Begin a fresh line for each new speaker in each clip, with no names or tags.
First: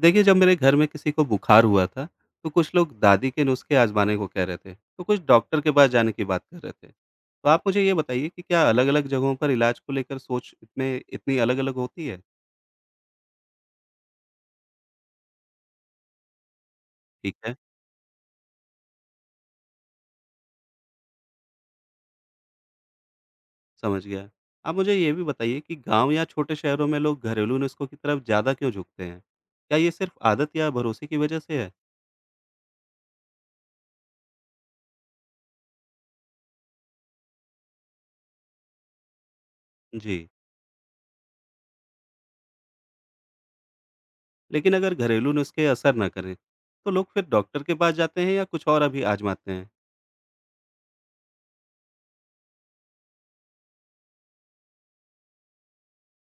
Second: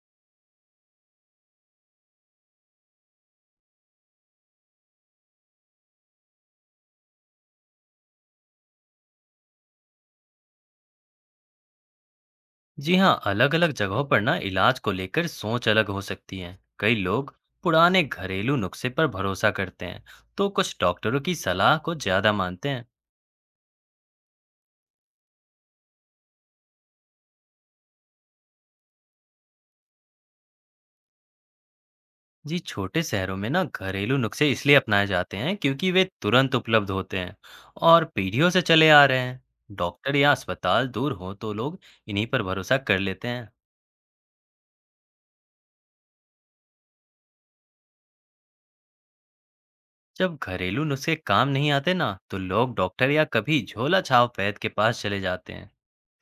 देखिए, जब मेरे घर में किसी को बुखार हुआ था तो कुछ लोग दादी के नुस्खे आजमाने को कह रहे थे, तो कुछ डॉक्टर के पास जाने की बात कर रहे थे। तो आप मुझे ये बताइए कि क्या अलग अलग जगहों पर इलाज को लेकर सोच इसमें इतनी अलग अलग होती है?
जी हाँ, अलग-अलग जगहों पर ना इलाज को लेकर सोच अलग हो सकती है। कई लोग
ठीक है,
पुराने घरेलू नुस्खे पर भरोसा करते हैं, तो कुछ डॉक्टरों की सलाह को ज्यादा मानते हैं।
समझ गया। आप मुझे ये भी बताइए कि गांव या छोटे शहरों में लोग घरेलू नुस्खों की तरफ ज़्यादा क्यों झुकते हैं? क्या ये सिर्फ आदत या भरोसे की वजह से है?
जी, छोटे शहरों में ना घरेलू नुस्खे इसलिए अपनाए जाते हैं क्योंकि वे तुरंत उपलब्ध होते हैं और पीढ़ियों से चले आ रहे हैं। डॉक्टर
जी।
या अस्पताल दूर हो तो लोग इन्हीं पर भरोसा कर लेते हैं।
लेकिन अगर घरेलू नुस्खे असर न करें तो लोग फिर डॉक्टर के पास जाते हैं या कुछ और अभी आजमाते हैं?
जब घरेलू नुस्खे काम नहीं आते ना, तो लोग डॉक्टर या कभी झोला छाप वैद्य के पास चले जाते हैं।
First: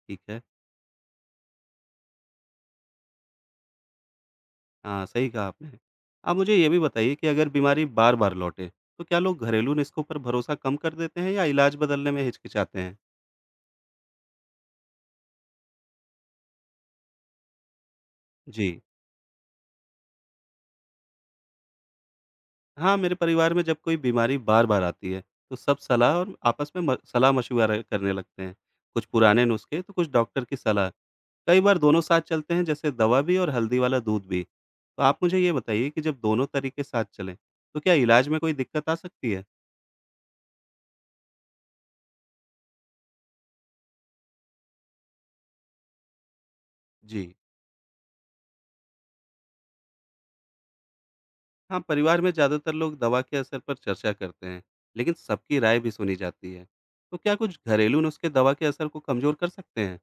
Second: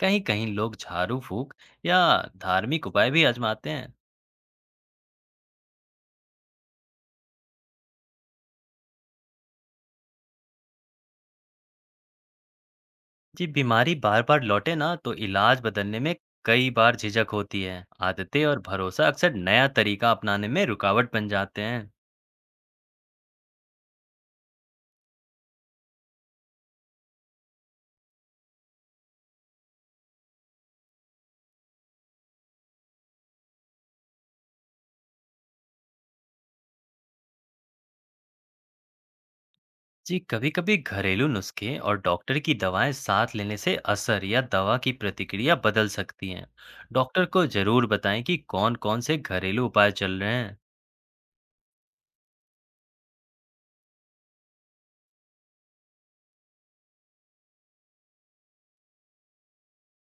कहीं
ठीक है।
कहीं लोग झाड़ू फूंक या धार्मिक उपाय भी आजमाते हैं।
हाँ, सही कहा आपने। आप मुझे ये भी बताइए कि अगर बीमारी बार-बार लौटे, तो क्या लोग घरेलू नुस्खों पर भरोसा कम कर देते हैं या इलाज बदलने में हिचकिचाते हैं?
जी, बीमारी बार बार लौटे ना, तो इलाज बदलने में कई बार झिझक होती है। आदतें और
जी।
भरोसा अक्सर नया तरीका अपनाने में रुकावट बन जाते हैं।
हाँ, मेरे परिवार में जब कोई बीमारी बार-बार आती है, तो सब सलाह और आपस में म सलाह-मशविरा करने लगते हैं। कुछ पुराने नुस्खे, तो कुछ डॉक्टर की सलाह। कई बार दोनों साथ चलते हैं, जैसे दवा भी और हल्दी वाला दूध भी। तो आप मुझे ये बताइए कि जब दोनों तरीके साथ चलें, तो क्या इलाज में कोई दिक्कत आ सकती है?
जी, कभी कभी घरेलू नुस्खे और डॉक्टर की दवाएं साथ लेने से असर या दवा की प्रतिक्रिया बदल सकती हैं। डॉक्टर
जी।
को जरूर बताएं कि कौन कौन से घरेलू उपाय चल रहे हैं।
हाँ, परिवार में ज़्यादातर लोग दवा के असर पर चर्चा करते हैं, लेकिन सबकी राय भी सुनी जाती है। तो क्या कुछ घरेलू नुस्खे दवा के असर को कमज़ोर कर सकते हैं?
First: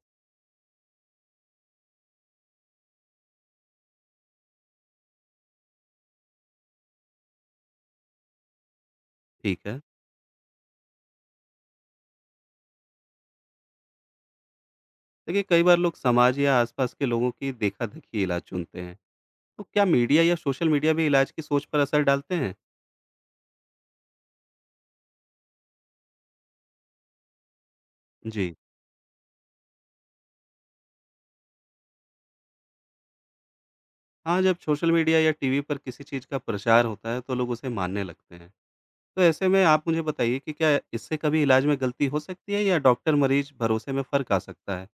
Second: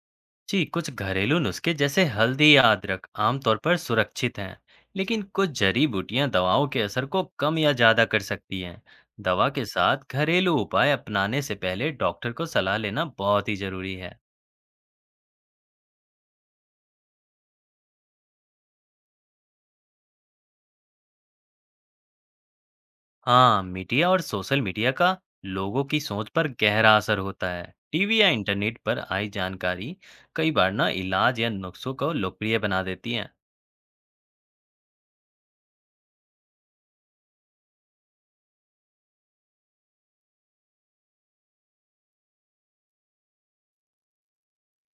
जी, कुछ घरेलू नुस्खे जैसे हल्दी या अदरक आमतौर पर सुरक्षित हैं, लेकिन कुछ जड़ी बूटियां दवाओं के असर को कम या ज्यादा कर सकती हैं। दवा के
ठीक है।
साथ घरेलू उपाय अपनाने से पहले डॉक्टर को सलाह लेना बहुत ही जरूरी है।
देखिए, कई बार लोग समाज या आसपास के लोगों की देखा-देखी इलाज चुनते हैं। तो क्या मीडिया या सोशल मीडिया भी इलाज की सोच पर असर डालते हैं?
हाँ, मीडिया और सोशल मीडिया का लोगों की सोच पर गहरा असर होता है। टीवी या
जी।
इंटरनेट पर आई जानकारी कई बार ना इलाज या नुस्खों को लोकप्रिय बना देती है।
हाँ, जब सोशल मीडिया या टीवी पर किसी चीज़ का प्रचार होता है, तो लोग उसे मानने लगते हैं। तो ऐसे में आप मुझे बताइए कि क्या इससे कभी इलाज में गलती हो सकती है या डॉक्टर-मरीज भरोसे में फ़र्क आ सकता है?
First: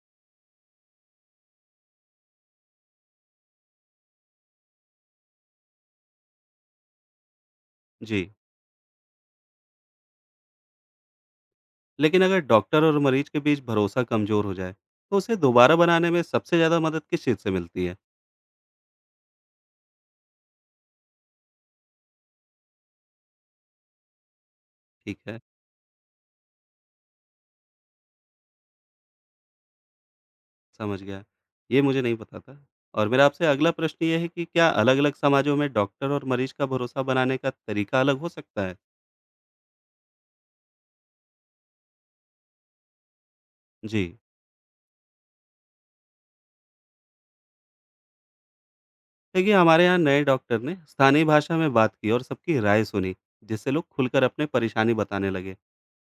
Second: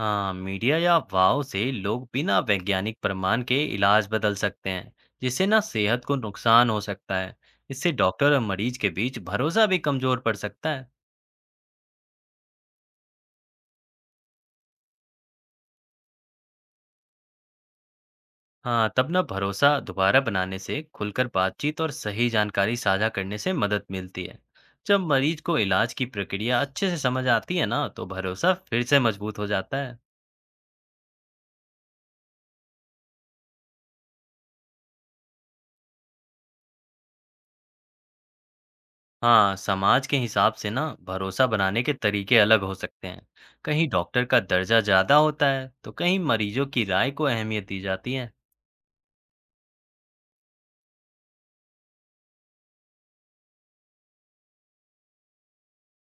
हाँ, मीडिया या अफवाहों से लोग बिना वैज्ञानिक प्रमाण के इलाज बदल सकते हैं, जिससे ना सेहत को नुकसान हो सकता है। इससे
जी।
डॉक्टर और मरीज के बीच भरोसा भी कमजोर पड़ सकता है।
लेकिन अगर डॉक्टर और मरीज के बीच भरोसा कमजोर हो जाए, तो उसे दोबारा बनाने में सबसे ज्यादा मदद किस चीज से मिलती है?
हाँ, तब ना भरोसा दोबारा बनाने से खुलकर बातचीत और सही जानकारी साझा करने से मदद मिलती है। जब
ठीक
मरीज
है,
को इलाज की प्रक्रिया अच्छे से समझ आती है ना, तो भरोसा फिर से मजबूत हो जाता है।
समझ गया। ये मुझे नहीं पता था। और मेरा आपसे अगला प्रश्न ये है कि क्या अलग अलग समाजों में डॉक्टर और मरीज का भरोसा बनाने का तरीका अलग हो सकता है?
हाँ, समाज के हिसाब से ना भरोसा बनाने के तरीके अलग हो सकते हैं। कहीं
जी।
डॉक्टर का दर्जा ज़्यादा होता है, तो कहीं मरीजों की राय को अहमियत दी जाती है।
देखिए, हमारे यहाँ नए डॉक्टर ने स्थानीय भाषा में बात की और सबकी राय सुनी, जिससे लोग खुलकर अपने परेशानी बताने लगे।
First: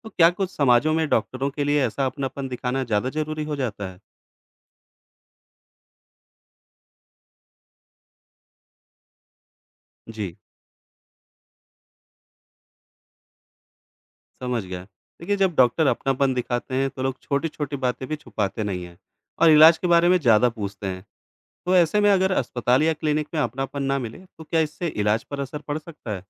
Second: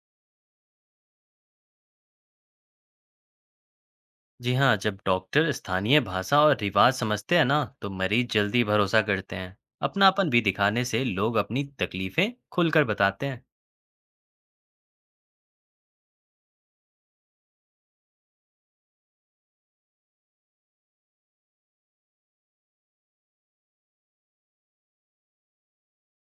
तो क्या कुछ समाजों में डॉक्टरों के लिए ऐसा अपनापन दिखाना ज्यादा जरूरी हो जाता है?
जी हाँ, जब डॉक्टर स्थानीय भाषा और रिवाज समझते हैं ना, तो मरीज जल्दी भरोसा करते हैं। अपनापन
जी,
भी दिखाने से लोग अपनी तकलीफें खुलकर बताते हैं।
समझ गया। देखिए, जब डॉक्टर अपनापन दिखाते हैं तो लोग छोटी-छोटी बातें भी छुपाते नहीं हैं और इलाज के बारे में ज़्यादा पूछते हैं। तो ऐसे में अगर अस्पताल या क्लिनिक में अपनापन ना मिले तो क्या इससे इलाज पर असर पड़ सकता है?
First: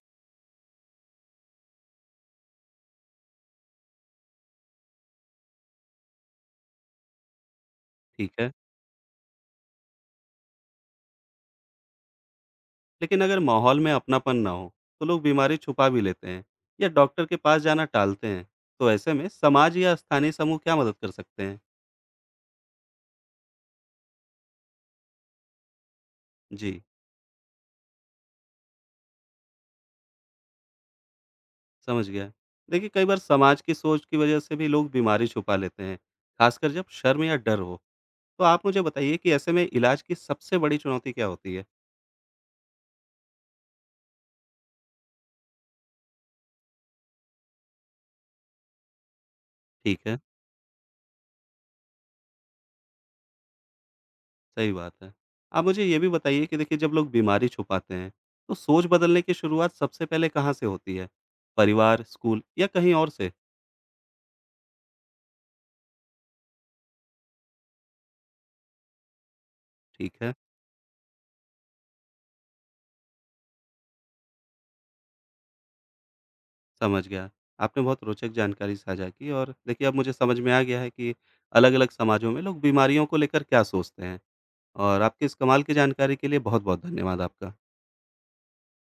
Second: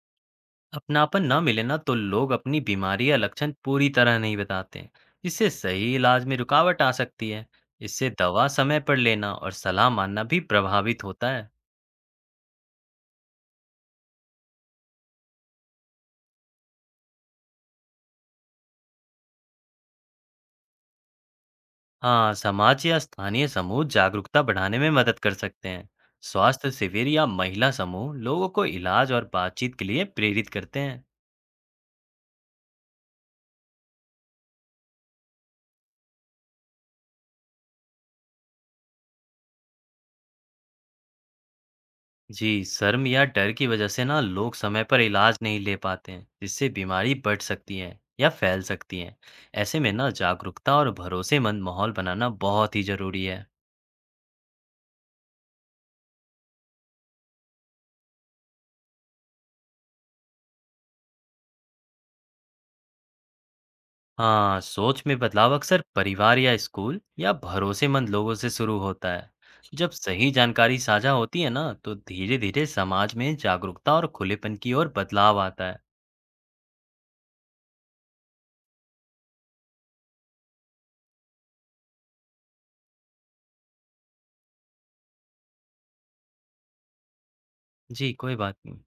अपनापन ना मिले ना, तो लोग अपनी बीमारी या लक्षण पूरी तरह नहीं बताते, इससे सही इलाज में रुकावट आ सकती है। इससे
ठीक
दवा
है।
समय पर लेना और सलाह मानना भी प्रभावित होता है।
लेकिन अगर माहौल में अपनापन ना हो तो लोग बीमारी छुपा भी लेते हैं या डॉक्टर के पास जाना टालते हैं। तो ऐसे में समाज या स्थानीय समूह क्या मदद कर सकते हैं?
हाँ, समाज या स्थानीय समूह जागरूकता बढ़ाने में मदद कर सकते हैं। स्वास्थ्य
जी,
शिविर या महिला समूह लोगों को इलाज और बातचीत के लिए प्रेरित करते हैं।
समझ गया। देखिए, कई बार समाज की सोच की वजह से भी लोग बीमारी छुपा लेते हैं, खासकर जब शर्म या डर हो। तो आप मुझे बताइए कि ऐसे में इलाज की सबसे बड़ी चुनौती क्या होती है?
जी, शर्म या डर की वजह से ना लोग समय पर इलाज नहीं ले पाते हैं, जिससे बीमारी बढ़ सकती है या फैल सकती है। ऐसे में
ठीक
ना
है,
जागरूकता और भरोसेमंद माहौल बनाना बहुत ही जरूरी है।
सही बात है। आप मुझे ये भी बताइए कि देखिए, जब लोग बीमारी छुपाते हैं, तो सोच बदलने की शुरुआत सबसे पहले कहाँ से होती है? परिवार, स्कूल या कहीं और से?
हाँ, सोच में बदलाव अक्सर परिवार या स्कूल या भरोसेमंद लोगों से शुरू होता है। जब
ठीक
सही
है,
जानकारी साझा होती है ना, तो धीरे धीरे समाज में जागरूकता और खुलेपन की ओर बदलाव आता है।
समझ गया। आपने बहुत रोचक जानकारी साझा की और देखिए, अब मुझे समझ में आ गया है कि अलग-अलग समाजों में लोग बीमारियों को लेकर क्या सोचते हैं। और आपके इस कमाल की जानकारी के लिए बहुत-बहुत धन्यवाद आपका।
जी, कोई बात नहीं।